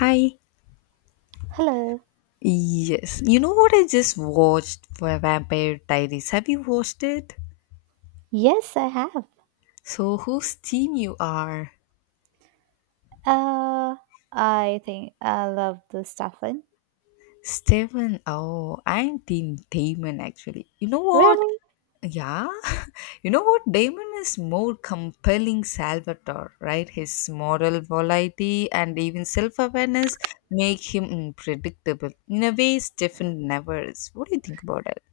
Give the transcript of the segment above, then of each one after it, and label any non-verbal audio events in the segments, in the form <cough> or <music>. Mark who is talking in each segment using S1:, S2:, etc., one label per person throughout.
S1: Hi.
S2: Hello.
S1: Yes. You know what I just watched for Vampire Diaries? Have you watched it?
S2: Yes, I have.
S1: So whose team you are?
S2: Uh, I think I love the Stefan.
S1: Steven. Oh, I'm team Damon actually. You know what?
S2: Really?
S1: Yeah. <laughs> You know what? Damon is more compelling Salvatore, right? His moral variety and even self-awareness make him unpredictable in a way Stefan never is. What do you think about it?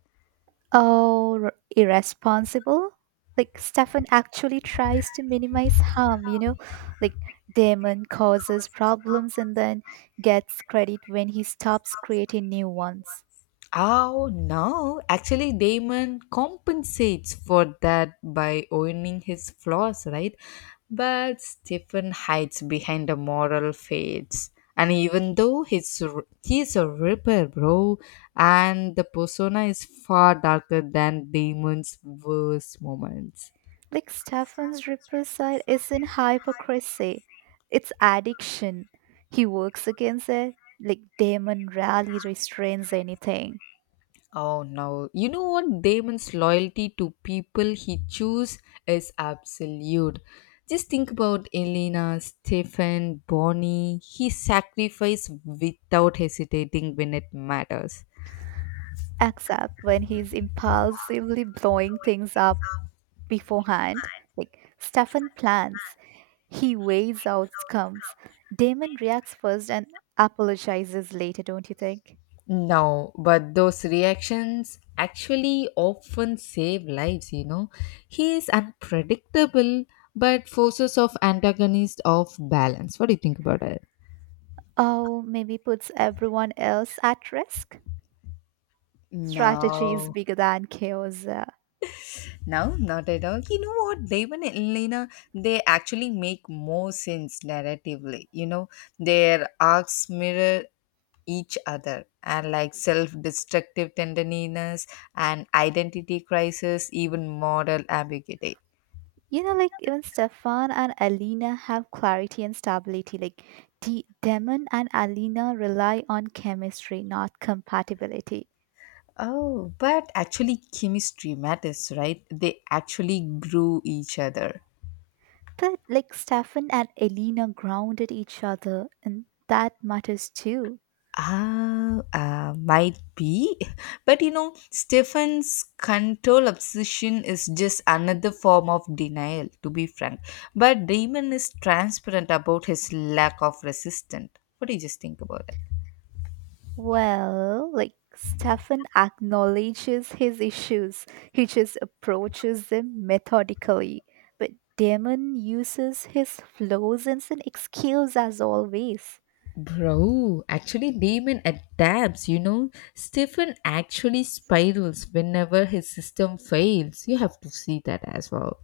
S2: Oh, irresponsible. Like Stefan actually tries to minimize harm, you know? Like Damon causes problems and then gets credit when he stops creating new ones.
S1: Oh no, actually Damon compensates for that by owning his flaws, right? But Stephen hides behind the moral fades. And even though he's a ripper, bro, and the persona is far darker than Damon's worst moments.
S2: Like Stefan's ripple side isn't hypocrisy. It's addiction. He works against it. Like Damon rarely restrains anything.
S1: Oh no. You know what? Damon's loyalty to people he choose is absolute. Just think about Elena, Stephen, Bonnie. He sacrificed without hesitating when it matters.
S2: Except when he's impulsively blowing things up beforehand. Like Stefan plans, he weighs outcomes. Damon reacts first and apologizes later, don't you think?
S1: No, but those reactions actually often save lives, you know. He is unpredictable, but forces of antagonist of balance. What do you think about it?
S2: Oh, maybe puts everyone else at risk. Strategy is
S1: No.
S2: bigger than chaos.
S1: No, not at all. You know what, Devan and Elena, they actually make more sense narratively. You know, their arcs mirror each other and like self-destructive tenderness and identity crisis even moral ambiguity.
S2: You know, like even Stefan and Alina have clarity and stability. Like Demon and Alina rely on chemistry, not compatibility.
S1: Oh, but actually chemistry matters, right? They actually grew each other.
S2: But like Stefan and Alina grounded each other, and that matters too.
S1: Ah, might be. <laughs> But you know, Stefan's control obsession is just another form of denial, to be frank. But Damon is transparent about his lack of resistance. What do you just think about that?
S2: Well, like Stefan acknowledges his issues, he just approaches them methodically. But Demon uses his flaws as an excuse, as always.
S1: Bro, actually, Damon adapts, you know. Stefan actually spirals whenever his system fails. You have to see that as well.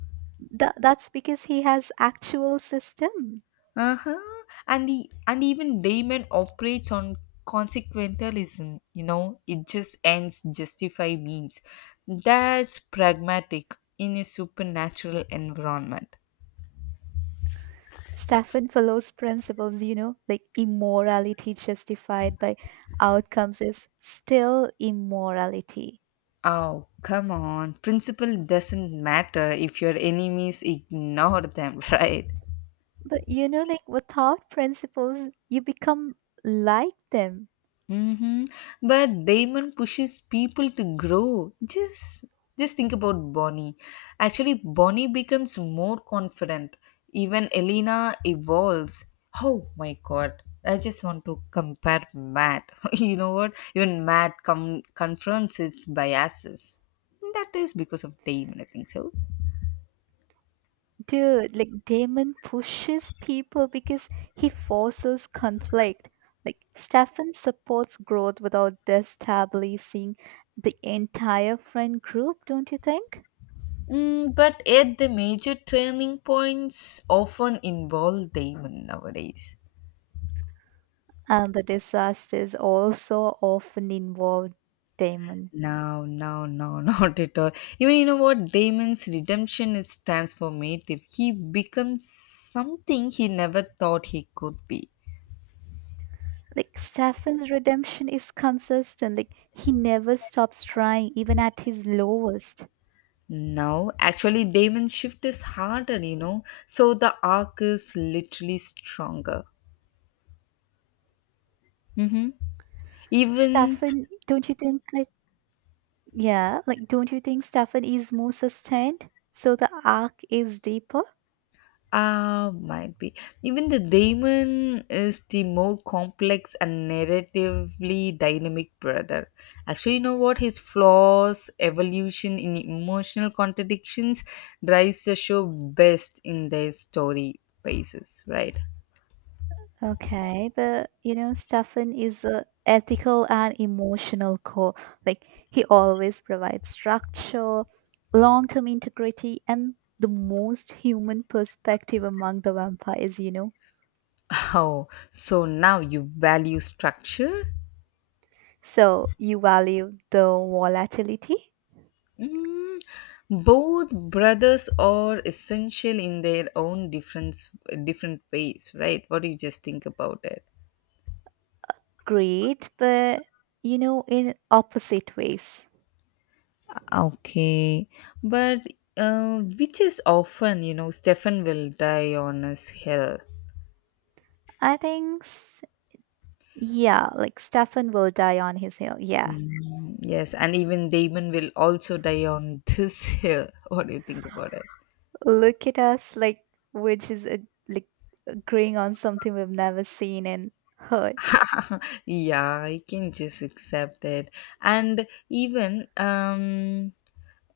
S2: That's because he has actual system.
S1: Uh-huh. And even Damon operates on consequentialism, you know, it just ends justify means. That's pragmatic in a supernatural environment.
S2: Stefan follows principles, you know, like immorality justified by outcomes is still immorality.
S1: Oh, come on. Principle doesn't matter if your enemies ignore them, <laughs> right?
S2: But you know, like without principles, you become like them.
S1: Mhm. But Damon pushes people to grow. Just think about Bonnie. Actually, Bonnie becomes more confident. Even Elena evolves. Oh my god. I just want to compare Matt. <laughs> You know what? Even confronts its biases. That is because of Damon, I think so.
S2: Dude, like Damon pushes people because he forces conflict. Like Stefan supports growth without destabilizing the entire friend group, don't you think?
S1: Mm, but yet, the major turning points often involve Damon nowadays.
S2: And the disasters also often involve Damon.
S1: No, no, no, <laughs> not at all. Even you know what? Damon's redemption is transformative. He becomes something he never thought he could be.
S2: Like Stefan's redemption is consistent. Like he never stops trying, even at his lowest.
S1: No, actually, Damon's shift is harder, you know. So the arc is literally stronger. Mm-hmm. Even.
S2: Stefan, don't you think like yeah, like don't you think Stefan is more sustained? So the arc is deeper?
S1: Ah, might be. Even the daemon is the more complex and narratively dynamic brother. Actually, you know what? His flaws, evolution in emotional contradictions drives the show best in their story basis, right? <laughs>
S2: Okay, but you know, Stefan is a ethical and emotional core. Like he always provides structure, long-term integrity, and the most human perspective among the vampires, you know.
S1: Oh, so now you value structure?
S2: So you value the volatility?
S1: Mm, both brothers are essential in their own different ways, right? What do you just think about it?
S2: Great, but you know, in opposite ways.
S1: Okay, but which is often, you know, Stefan will die on his hill.
S2: I think, yeah, like Stefan will die on his hill. Yeah.
S1: Mm, yes, and even Damon will also die on this hill. <laughs> What do you think about it?
S2: Look at us, like, which is a like agreeing on something we've never seen and heard.
S1: <laughs> Yeah, I can just accept it. And even,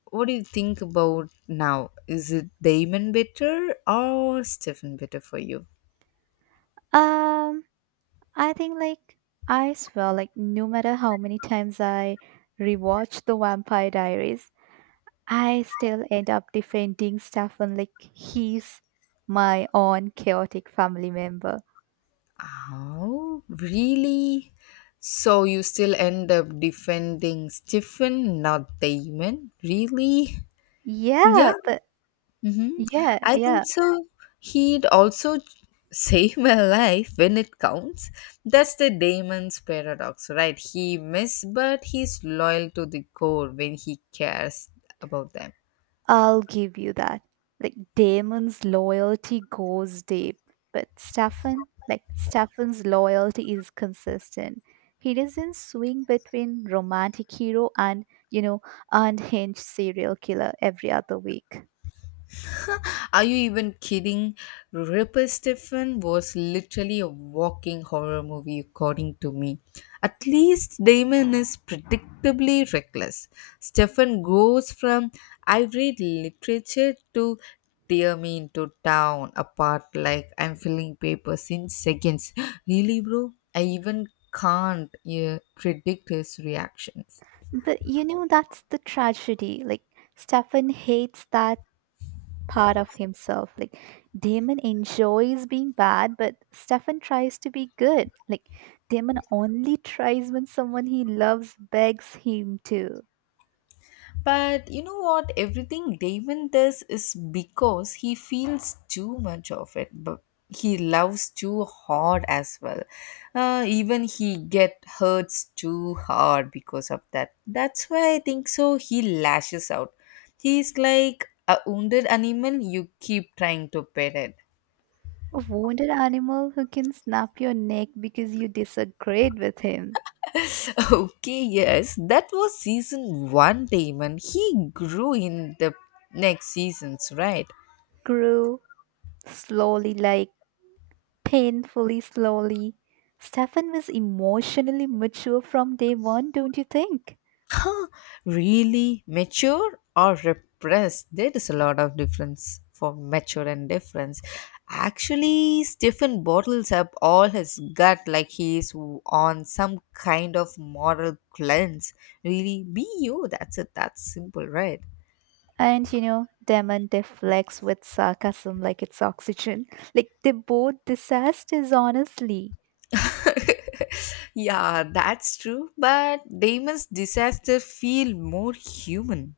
S1: what do you think about now? Is it Damon better or Stefan better for you?
S2: Um, I think like I swear, like no matter how many times I rewatch the Vampire Diaries, I still end up defending Stefan like he's my own chaotic family member.
S1: Oh, really? So you still end up defending Stephen, not Damon? Really?
S2: Yeah,
S1: Yeah.
S2: but
S1: Mm-hmm.
S2: yeah,
S1: I think
S2: yeah.
S1: so. He'd also save my life when it counts. That's the Damon's paradox, right? He miss, but he's loyal to the core when he cares about them.
S2: I'll give you that. Like Damon's loyalty goes deep, but Stefan, like Stefan's loyalty is consistent. He doesn't swing between romantic hero and, you know, unhinged serial killer every other week.
S1: Are you even kidding? Ripper Stephen was literally a walking horror movie, according to me. At least Damon is predictably reckless. Stephen goes from I read literature to tear me into town apart like I'm filling papers in seconds. Really, bro? I even can't, yeah, predict his reactions.
S2: But you know that's the tragedy. Like Stefan hates that part of himself. Like Damon enjoys being bad, but Stefan tries to be good. Like Damon only tries when someone he loves begs him to.
S1: But you know what? Everything Damon does is because he feels too much of it, but he loves too hard as well. Even he get hurts too hard because of that. That's why I think so. He lashes out. He's like a wounded animal. You keep trying to pet it.
S2: A wounded animal who can snap your neck because you disagreed with him
S1: <laughs> Okay, yes, that was season one, Damon. He grew in the next seasons, right?
S2: grew slowly, like painfully slowly. Stefan was emotionally mature from day one, don't you think?
S1: Really mature or repressed? There is a lot of difference for mature and difference. Actually Stephen bottles up all his gut, like he is on some kind of moral cleanse. Really be you, that's it, that's simple, right?
S2: And you know, Damon deflects with sarcasm like it's oxygen. <laughs> Like they both disasters, honestly.
S1: <laughs> Yeah, that's true, but Damon's disaster feel more human.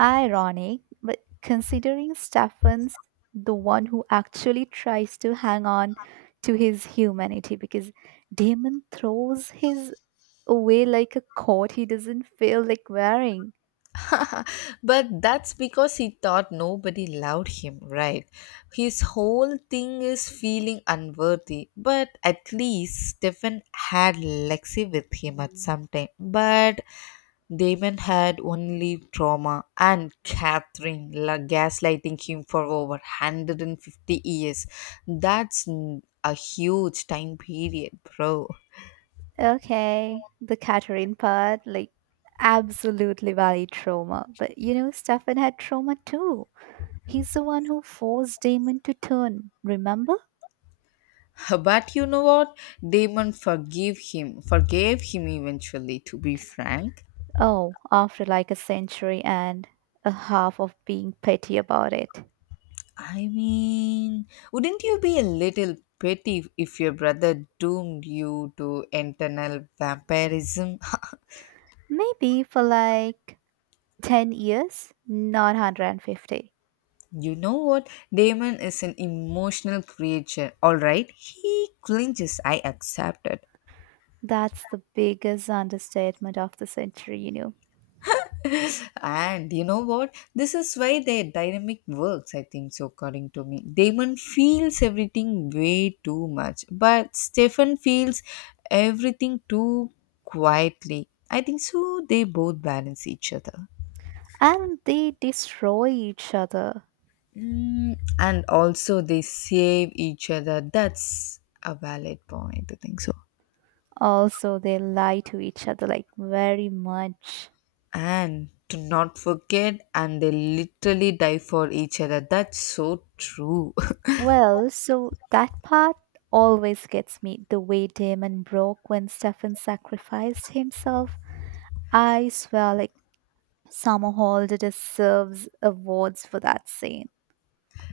S2: Ironic, but considering Stefan's the one who actually tries to hang on to his humanity because Damon throws his away like a coat he doesn't feel like wearing.
S1: <laughs> But that's because he thought nobody loved him, right? His whole thing is feeling unworthy. But at least Stefan had Lexi with him at some time. But Damon had only trauma and gaslighting him for over 150 years. A huge time period, bro.
S2: Okay, the Catherine part, like absolutely valid trauma. But you know, Stefan had trauma too. He's the one who forced Damon to turn, remember?
S1: But you know what? Forgave him eventually, to be frank.
S2: Oh, after like a century and a half of being petty about it.
S1: I mean, wouldn't you be a little petty if your brother doomed you to eternal vampirism?
S2: Maybe for like 10 years, not 150.
S1: <laughs> You know what? Damon is an emotional creature, alright? He clinches, I accept it.
S2: That's the biggest understatement of the century, you know.
S1: And you know what? This is why their dynamic works, I think so, according to me. Damon feels everything way too much, but Stefan feels everything too quietly. I think so, they both balance each other.
S2: And they destroy each other.
S1: Mm, and also, they save each other. That's a valid point, I think so.
S2: Also, they lie to each other like very much.
S1: And to not forget, and they literally die for each other. That's so true. <laughs>
S2: Well, so that part always gets me. The way Damon broke when Stefan sacrificed himself. I swear, like, Summerhold deserves awards for that scene.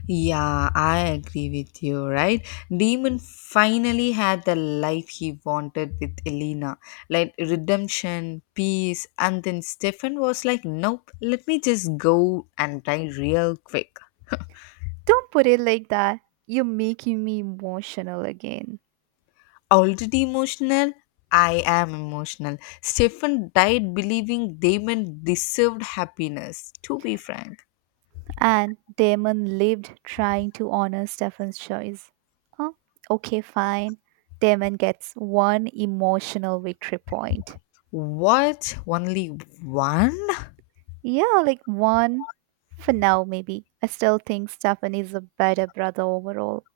S1: Yeah, I agree with you, right? Demon finally had the life he wanted with Elena. Like redemption, peace, and then Stefan was like, "Nope, let me just go and die real quick."
S2: Don't put it like that. You're making me emotional again.
S1: Already emotional? I am emotional. Stefan died believing Damon deserved happiness, to be frank.
S2: And Damon lived trying to honor Stefan's choice. Oh, okay, fine. Damon gets one emotional victory point.
S1: What? Only one?
S2: Yeah, like one for now, maybe. I still think Stefan is a better brother overall.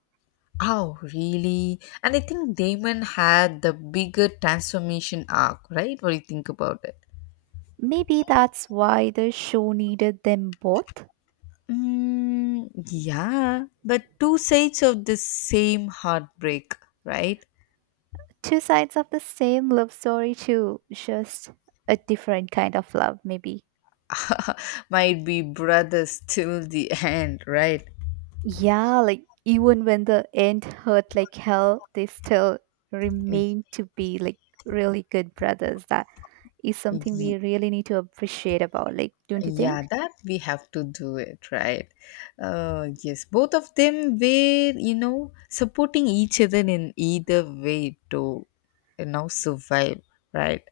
S1: Oh, really? And I think Damon had the bigger transformation arc, right? What do you think about it?
S2: Maybe that's why the show needed them both.
S1: Mm, yeah, but two sides of the same heartbreak, right?
S2: Two sides of the same love story, too. Just a different kind of love, maybe.
S1: <laughs> Might be brothers till the end, right?
S2: Yeah, like even when the end hurt like hell, they still
S1: Y-
S2: remain to be like really good brothers. That is something we
S1: y-
S2: really need to appreciate about, like, don't you think?
S1: Yeah, that we have to do it, right? Yes, both of them were, you know, supporting each other in either way to, you know, survive, right?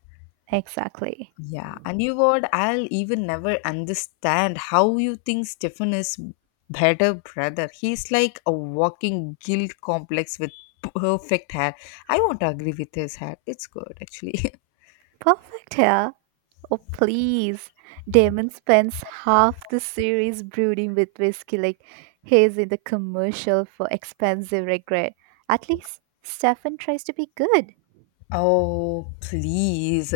S2: Exactly.
S1: Yeah, and you what? I'll even never understand how you think Stefan is better brother. He's like a walking guilt complex with perfect hair. I won't agree with his hair. It's good actually. <laughs>
S2: Perfect, yeah. Oh, please. Damon spends half the series brooding with whiskey like he's in the commercial for expensive regret. At least Stefan tries to be good.
S1: Oh, please.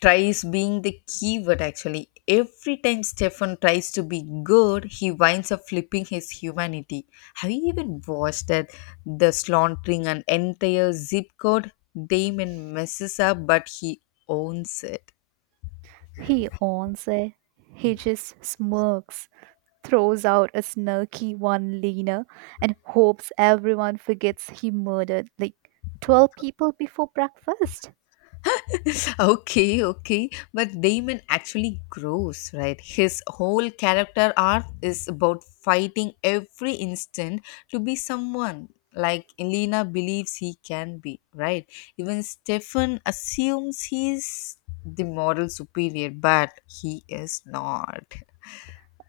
S1: Tries being the keyword actually. Every time Stefan tries to be good, he winds up flipping his humanity. Have you even watched that? The slaughtering an entire zip code. Damon messes up, but he owns it.
S2: He owns it. He just smirks, throws out a snarky one liner, and hopes everyone forgets he murdered like 12 people before breakfast.
S1: Okay, okay, but Damon actually grows, right? His whole character arc is about fighting every instant to be someone like Elena believes he can be, right? Even Stefan assumes he's the moral superior, but he is not.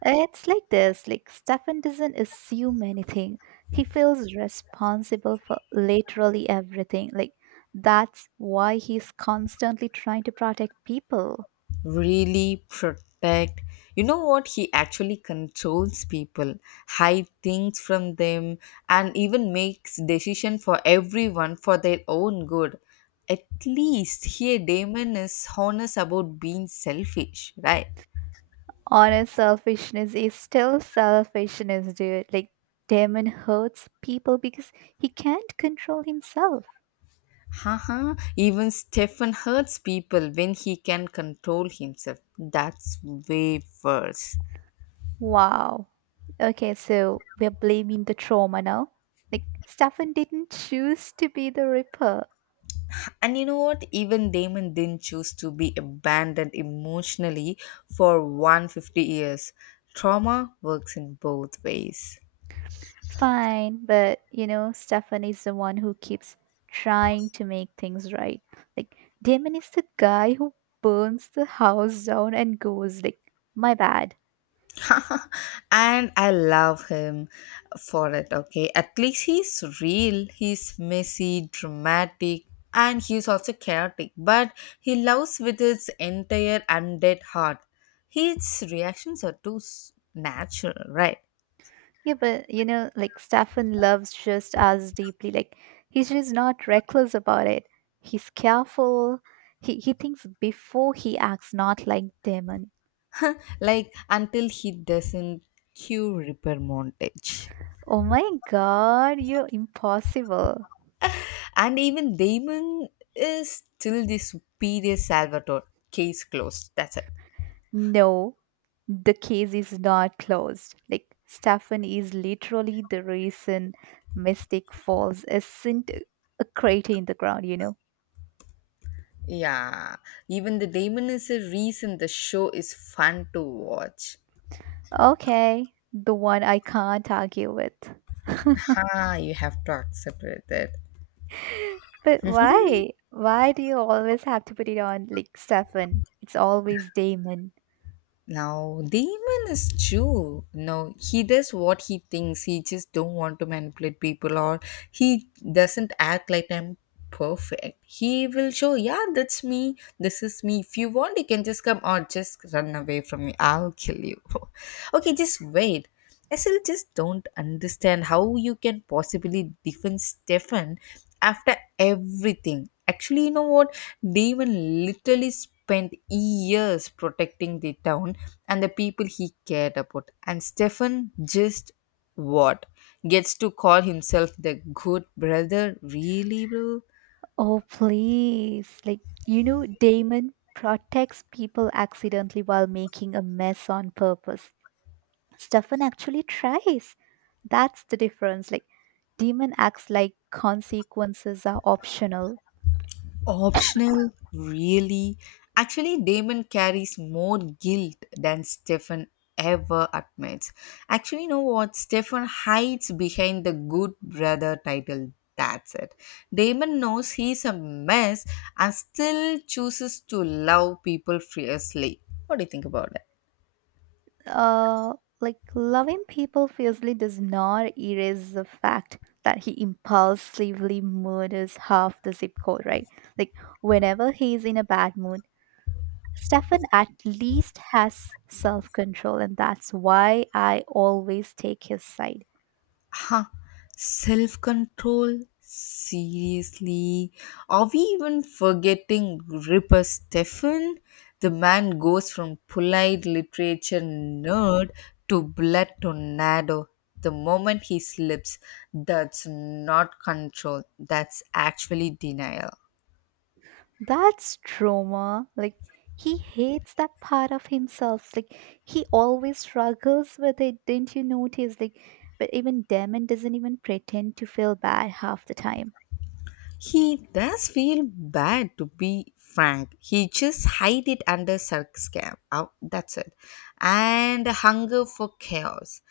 S2: It's like this like, Stefan doesn't assume anything. He feels responsible for literally everything. Like, that's why he's constantly trying to protect people.
S1: Really protect? You know what, he actually controls people, hide things from them, and even makes decision for everyone for their own good. At least here Damon is honest about being selfish, right?
S2: Honest selfishness is still selfishness, dude. Like, Damon hurts people because he can't control himself.
S1: Haha, even Stefan hurts people when he can control himself. That's way worse.
S2: Wow. Okay, so we're blaming the trauma now. Like, Stefan didn't choose to be the Ripper.
S1: And you know what? Even Damon didn't choose to be abandoned emotionally for 150 years. Trauma works in both ways.
S2: Fine, but you know, Stefan is the one who keeps trying to make things right. Like, Damon is the guy who burns the house down and goes, like, my bad.
S1: <laughs> And I love him for it, okay? At least he's real, he's messy, dramatic, and he's also chaotic, but he loves with his entire undead heart. His reactions are too natural, right?
S2: Yeah, but you know, like, Stefan loves just as deeply. Like, he's just not reckless about it. He's careful. He thinks before he acts, not like Damon.
S1: Like until he doesn't, cue repair montage.
S2: Oh my god, you're impossible.
S1: And even Damon is still the superior Salvatore. Case closed. That's it.
S2: No, the case is not closed. Like, Stefan is literally the reason Mystic Falls isn't a crater in the ground, you know?
S1: Yeah, even the Damon is a reason the show is fun to watch.
S2: Okay, the one I can't argue with. <laughs>
S1: Ha, you have to accept it.
S2: But why? Why do you always have to put it on, like, Stefan? It's always Damon.
S1: Now, the demon is true. No, he does what he thinks. He just don't want to manipulate people or he doesn't act like I'm perfect. He will show, yeah, that's me. This is me. If you want, you can just come or just run away from me. I'll kill you. <laughs> Okay, just wait. I still just don't understand how you can possibly defend Stefan after everything. Actually, you know what? Devon literally spent years protecting the town and the people he cared about. And Stefan just what? Gets to call himself the good brother? Really, bro?
S2: Oh, please. Like, you know, Damon protects people accidentally while making a mess on purpose. Stefan actually tries. That's the difference. Like, demon acts like consequences are optional.
S1: Optional? Really? Actually, Damon carries more guilt than Stefan ever admits. Actually, you know what? Stefan hides behind the good brother title. That's it. Damon knows he's a mess and still chooses to love people fiercely. What do you think about it?
S2: Uh, like, loving people fiercely does not erase the fact that he impulsively murders half the zip code, right? Like, whenever he's in a bad mood, Stefan at least has self control, and that's why I always take his side.
S1: Huh. Self control? Seriously? Are we even forgetting Ripper Stefan? The man goes from polite literature nerd to blood tornado the moment he slips. That's not control, that's actually denial.
S2: That's trauma. Like he hates that part of himself. Like he always struggles with it. Didn't you notice? Like, but even Damon doesn't even pretend to feel bad half the time.
S1: He does feel bad to be frank. He just hide it under sarcasm. Oh, that's it. And hunger for chaos,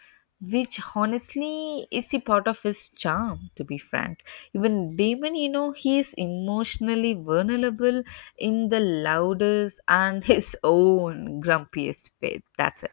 S1: which honestly is a part of his charm, to be frank. Even Damon, you know, he is emotionally vulnerable in the loudest and <laughs> his own grumpiest way. That's it.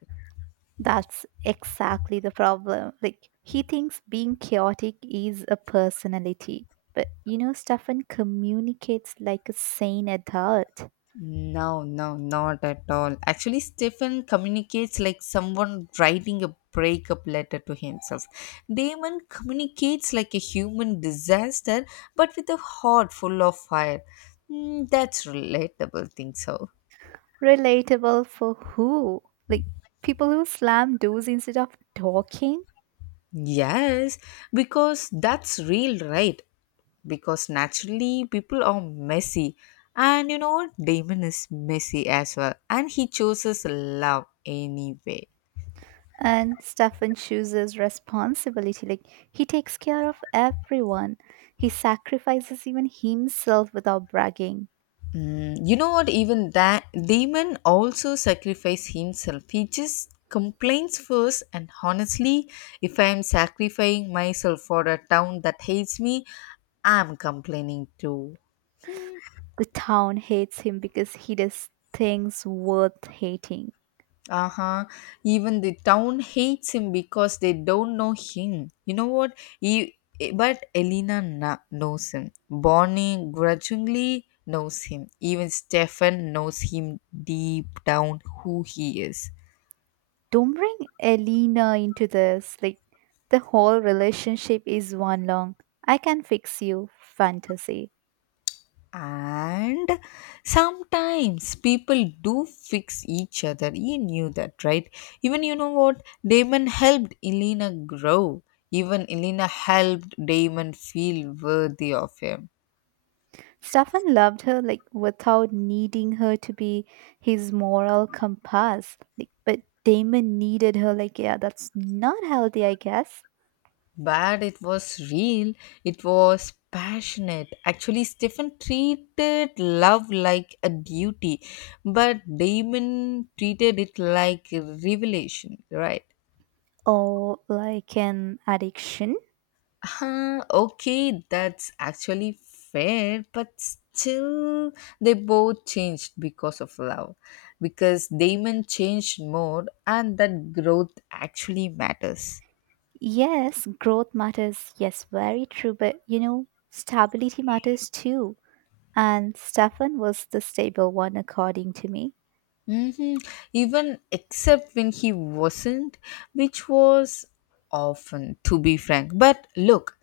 S2: That's exactly the problem. Like he thinks being chaotic is a personality. But you know, Stefan communicates like a sane adult.
S1: No, no, not at all. Actually, Stephen communicates like someone writing a breakup letter to himself. Damon communicates like a human disaster, but with a heart full of fire. Mm, that's relatable, think so.
S2: Relatable for who? Like people who slam doors instead of talking?
S1: Yes, because that's real, right? Because naturally, people are messy. And you know, Damon is messy as well. And he chooses love anyway.
S2: And Stefan chooses responsibility. Like he takes care of everyone. He sacrifices even himself without bragging.
S1: Mm, you know what? Even that demon also sacrifice himself. He just complains first, and honestly, if I am sacrificing myself for a town that hates me, I'm complaining too.
S2: The town hates him because he does things worth hating.
S1: Uh huh. Even the town hates him because they don't know him. You know what? But Elena knows him. Bonnie grudgingly knows him. Even Stefan knows him deep down who he is.
S2: Don't bring Elena into this. Like the whole relationship is one long I can fix you fantasy.
S1: And sometimes people do fix each other. He knew that, right? Even you know what Damon helped Elena grow. Even Elena helped Damon feel worthy of him.
S2: Stefan loved her like without needing her to be his moral compass. Like, but Damon needed her like yeah, that's not healthy, I guess.
S1: But it was real, it was passionate. Actually, Stephen treated love like a duty, but Damon treated it like a revelation, right?
S2: Or like an addiction.
S1: Okay, that's actually fair, but still, they both changed because of love. Because Damon changed more, and that growth actually matters.
S2: Yes, growth matters. Yes, very true. But you know, stability matters too. And Stefan was the stable one according to me.
S1: hmm Even except when he wasn't, which was often, to be frank. But look,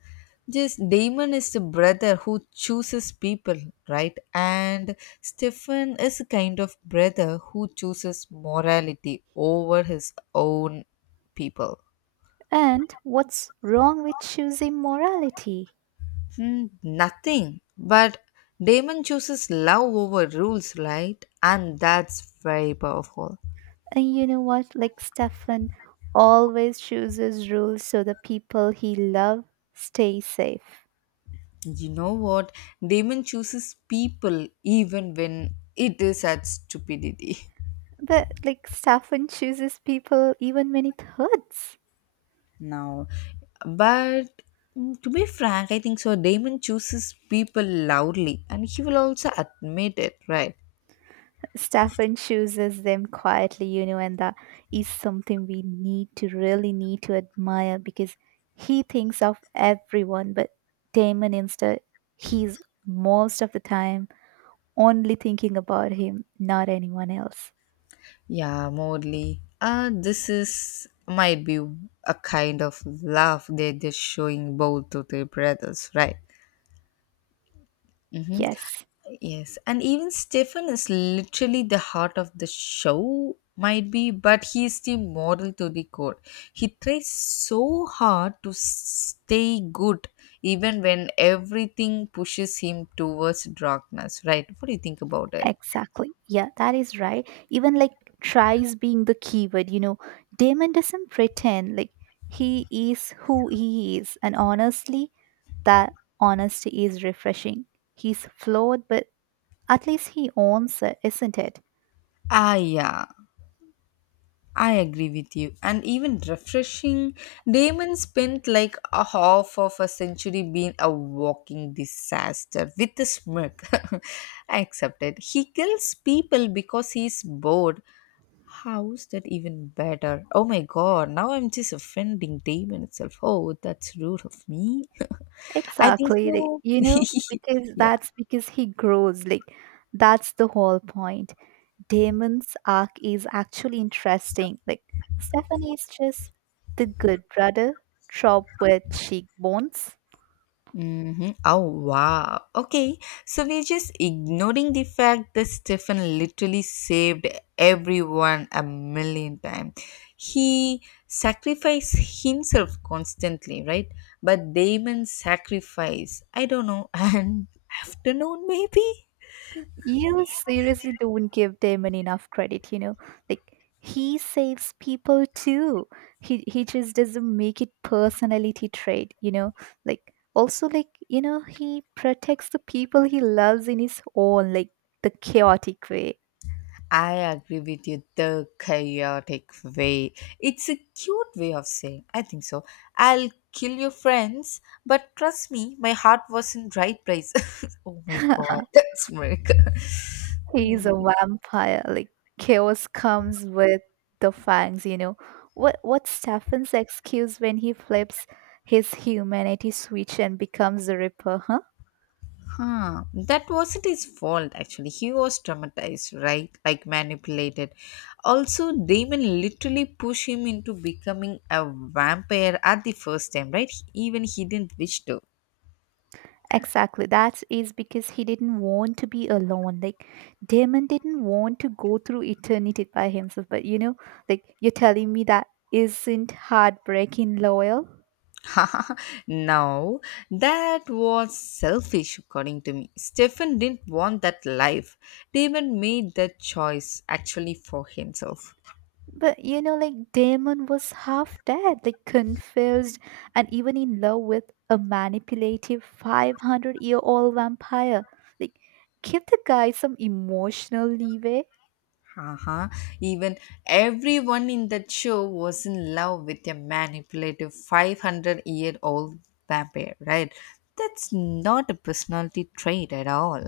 S1: just Damon is the brother who chooses people, right? And Stefan is a kind of brother who chooses morality over his own people.
S2: And what's wrong with choosing morality?
S1: Nothing. But Damon chooses love over rules, right? And that's very powerful.
S2: And you know what? Like Stefan always chooses rules so the people he loves stay safe.
S1: You know what? Damon chooses people even when it is at stupidity. <laughs>
S2: But like Stefan chooses people even when it hurts.
S1: Now, but to be frank, I think so. Damon chooses people loudly and he will also admit it, right?
S2: Stefan chooses them quietly, you know, and that is something we need to really need to admire because he thinks of everyone, but Damon instead, he's most of the time only thinking about him, not anyone else.
S1: Yeah, Morley. This is might be a kind of love that they're showing both to their brothers, right? Mm-hmm.
S2: Yes.
S1: Yes, and even Stefan is literally the heart of the show, might be, but he is the model to the core. He tries so hard to stay good, even when everything pushes him towards darkness, right? What do you think about it?
S2: Exactly. Yeah, that is right. Even like tries being the keyword, you know, Damon doesn't pretend like he is who he is. And honestly, that honesty is refreshing. He's flawed, but at least he owns it, isn't it?
S1: Yeah. I agree with you. And even refreshing, Damon spent like a half of a century being a walking disaster with a smirk. <laughs> I accept it. He kills people because he's bored. How's that even better? Oh my god, now I'm just offending Damon itself. Oh, that's rude of me. <laughs> I think
S2: Exactly. Like,
S1: so.
S2: you know, because
S1: <laughs> Yeah.
S2: that's because he grows. Like, that's the whole point. Damon's arc is actually interesting. Like Stephanie is just the good brother, trope with cheekbones.
S1: Oh, wow. Okay. So we're just ignoring the fact that Stefan literally saved everyone a million times. He sacrificed himself constantly, right? But Damon sacrificed, I don't know, <laughs> an afternoon maybe?
S2: You seriously don't give Damon enough credit, you know. Like he saves people too. He just doesn't make it personality trait, you know. Like also like, you know, he protects the people he loves in his own like the chaotic way.
S1: I agree with you. The chaotic way. It's a cute way of saying, I think so, I'll kill your friends, but trust me, my heart was in right place. <laughs> Oh my god,
S2: <laughs>
S1: that's America.
S2: He's a vampire. Like chaos comes with the fangs, you know. What's Stefan's excuse when he flips his humanity switch and becomes the Ripper, huh?
S1: Huh. That wasn't his fault actually. He was traumatized, right? Like manipulated. Also, Damon literally pushed him into becoming a vampire at the first time, right? Even he didn't wish to.
S2: Exactly. That is because he didn't want to be alone. Like Damon didn't want to go through eternity by himself. But you know, like you're telling me that isn't heartbreaking loyal?
S1: <laughs> Now that was selfish. According to me, Stephen didn't want that life. Damon made that choice actually for himself.
S2: But you know, like Damon was half dead, like confused, and even in love with a manipulative 500-year-old vampire. Like, give the guy some emotional leeway.
S1: Uh-huh. Even everyone in that show was in love with a manipulative 500-year-old vampire, right? That's not a personality trait at all.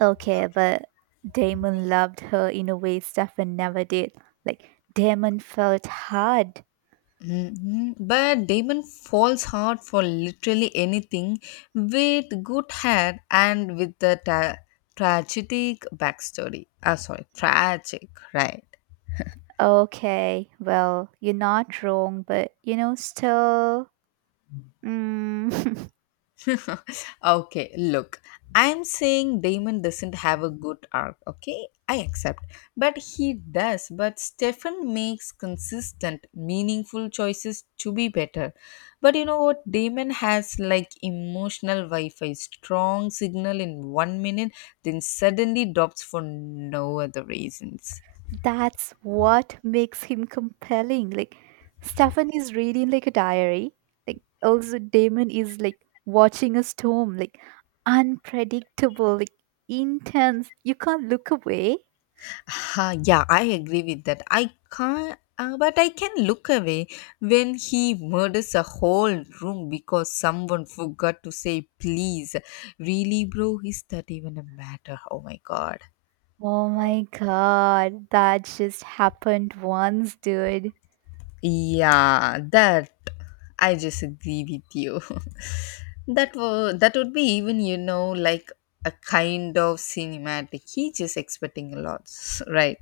S2: Okay, but Damon loved her in a way Stefan never did. Like, Damon felt hard.
S1: Mhm. But Damon falls hard for literally anything with good hair and with the tragic backstory. Ah, sorry, tragic, right?
S2: Okay, well, you're not wrong, but you know, still. Mm. <laughs>
S1: <laughs> Okay, look, I'm saying Damon doesn't have a good arc, okay? I accept. But Stefan makes consistent, meaningful choices to be better. But you know what? Damon has like emotional Wi Fi, strong signal in one minute, then suddenly drops for no other reasons.
S2: That's what makes him compelling. Like Stefan is reading like a diary. Like also Damon is like watching a storm, like unpredictable, like intense. You can't look away.
S1: Ha, yeah, I agree with that. I can't, but I can look away when he murders a whole room because someone forgot to say please. Really, bro? Is that even a matter? Oh my god.
S2: Oh my god, that just happened once, dude.
S1: Yeah, that I just agree with you. <laughs> that was that would be, even you know, like a kind of cinematic. He just expecting a lot, <laughs> right?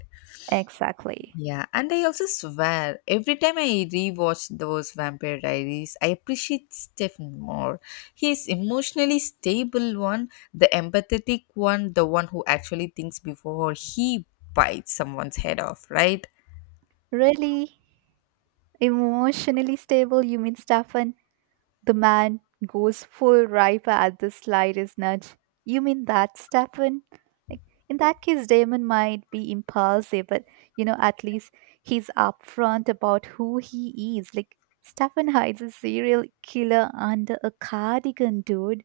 S2: Exactly.
S1: Yeah, and I also swear every time I rewatch those Vampire Diaries, I appreciate Stephen more. He's emotionally stable one, the empathetic one, the one who actually thinks before he bites someone's head off, right?
S2: Really? Emotionally stable, you mean Stefan? The man goes full ripe at the slightest nudge. You mean that, Stefan? Like in that case, Damon might be impulsive, but you know, at least he's upfront about who he is. Like Stefan hides a serial killer under a cardigan, dude.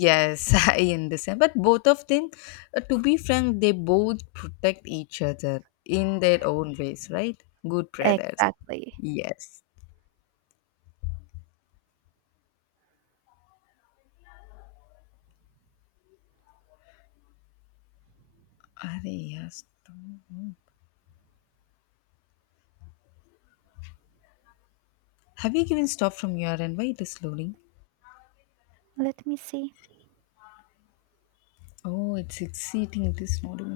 S1: Yes, <laughs> I understand. But both of them, to be frank, they both protect each other in their own ways, right? Good brothers.
S2: Exactly.
S1: Yes. Are they- yes. Have you given stop from your end? Why it is loading?
S2: Let me see.
S1: Oh, it's exciting. It is not even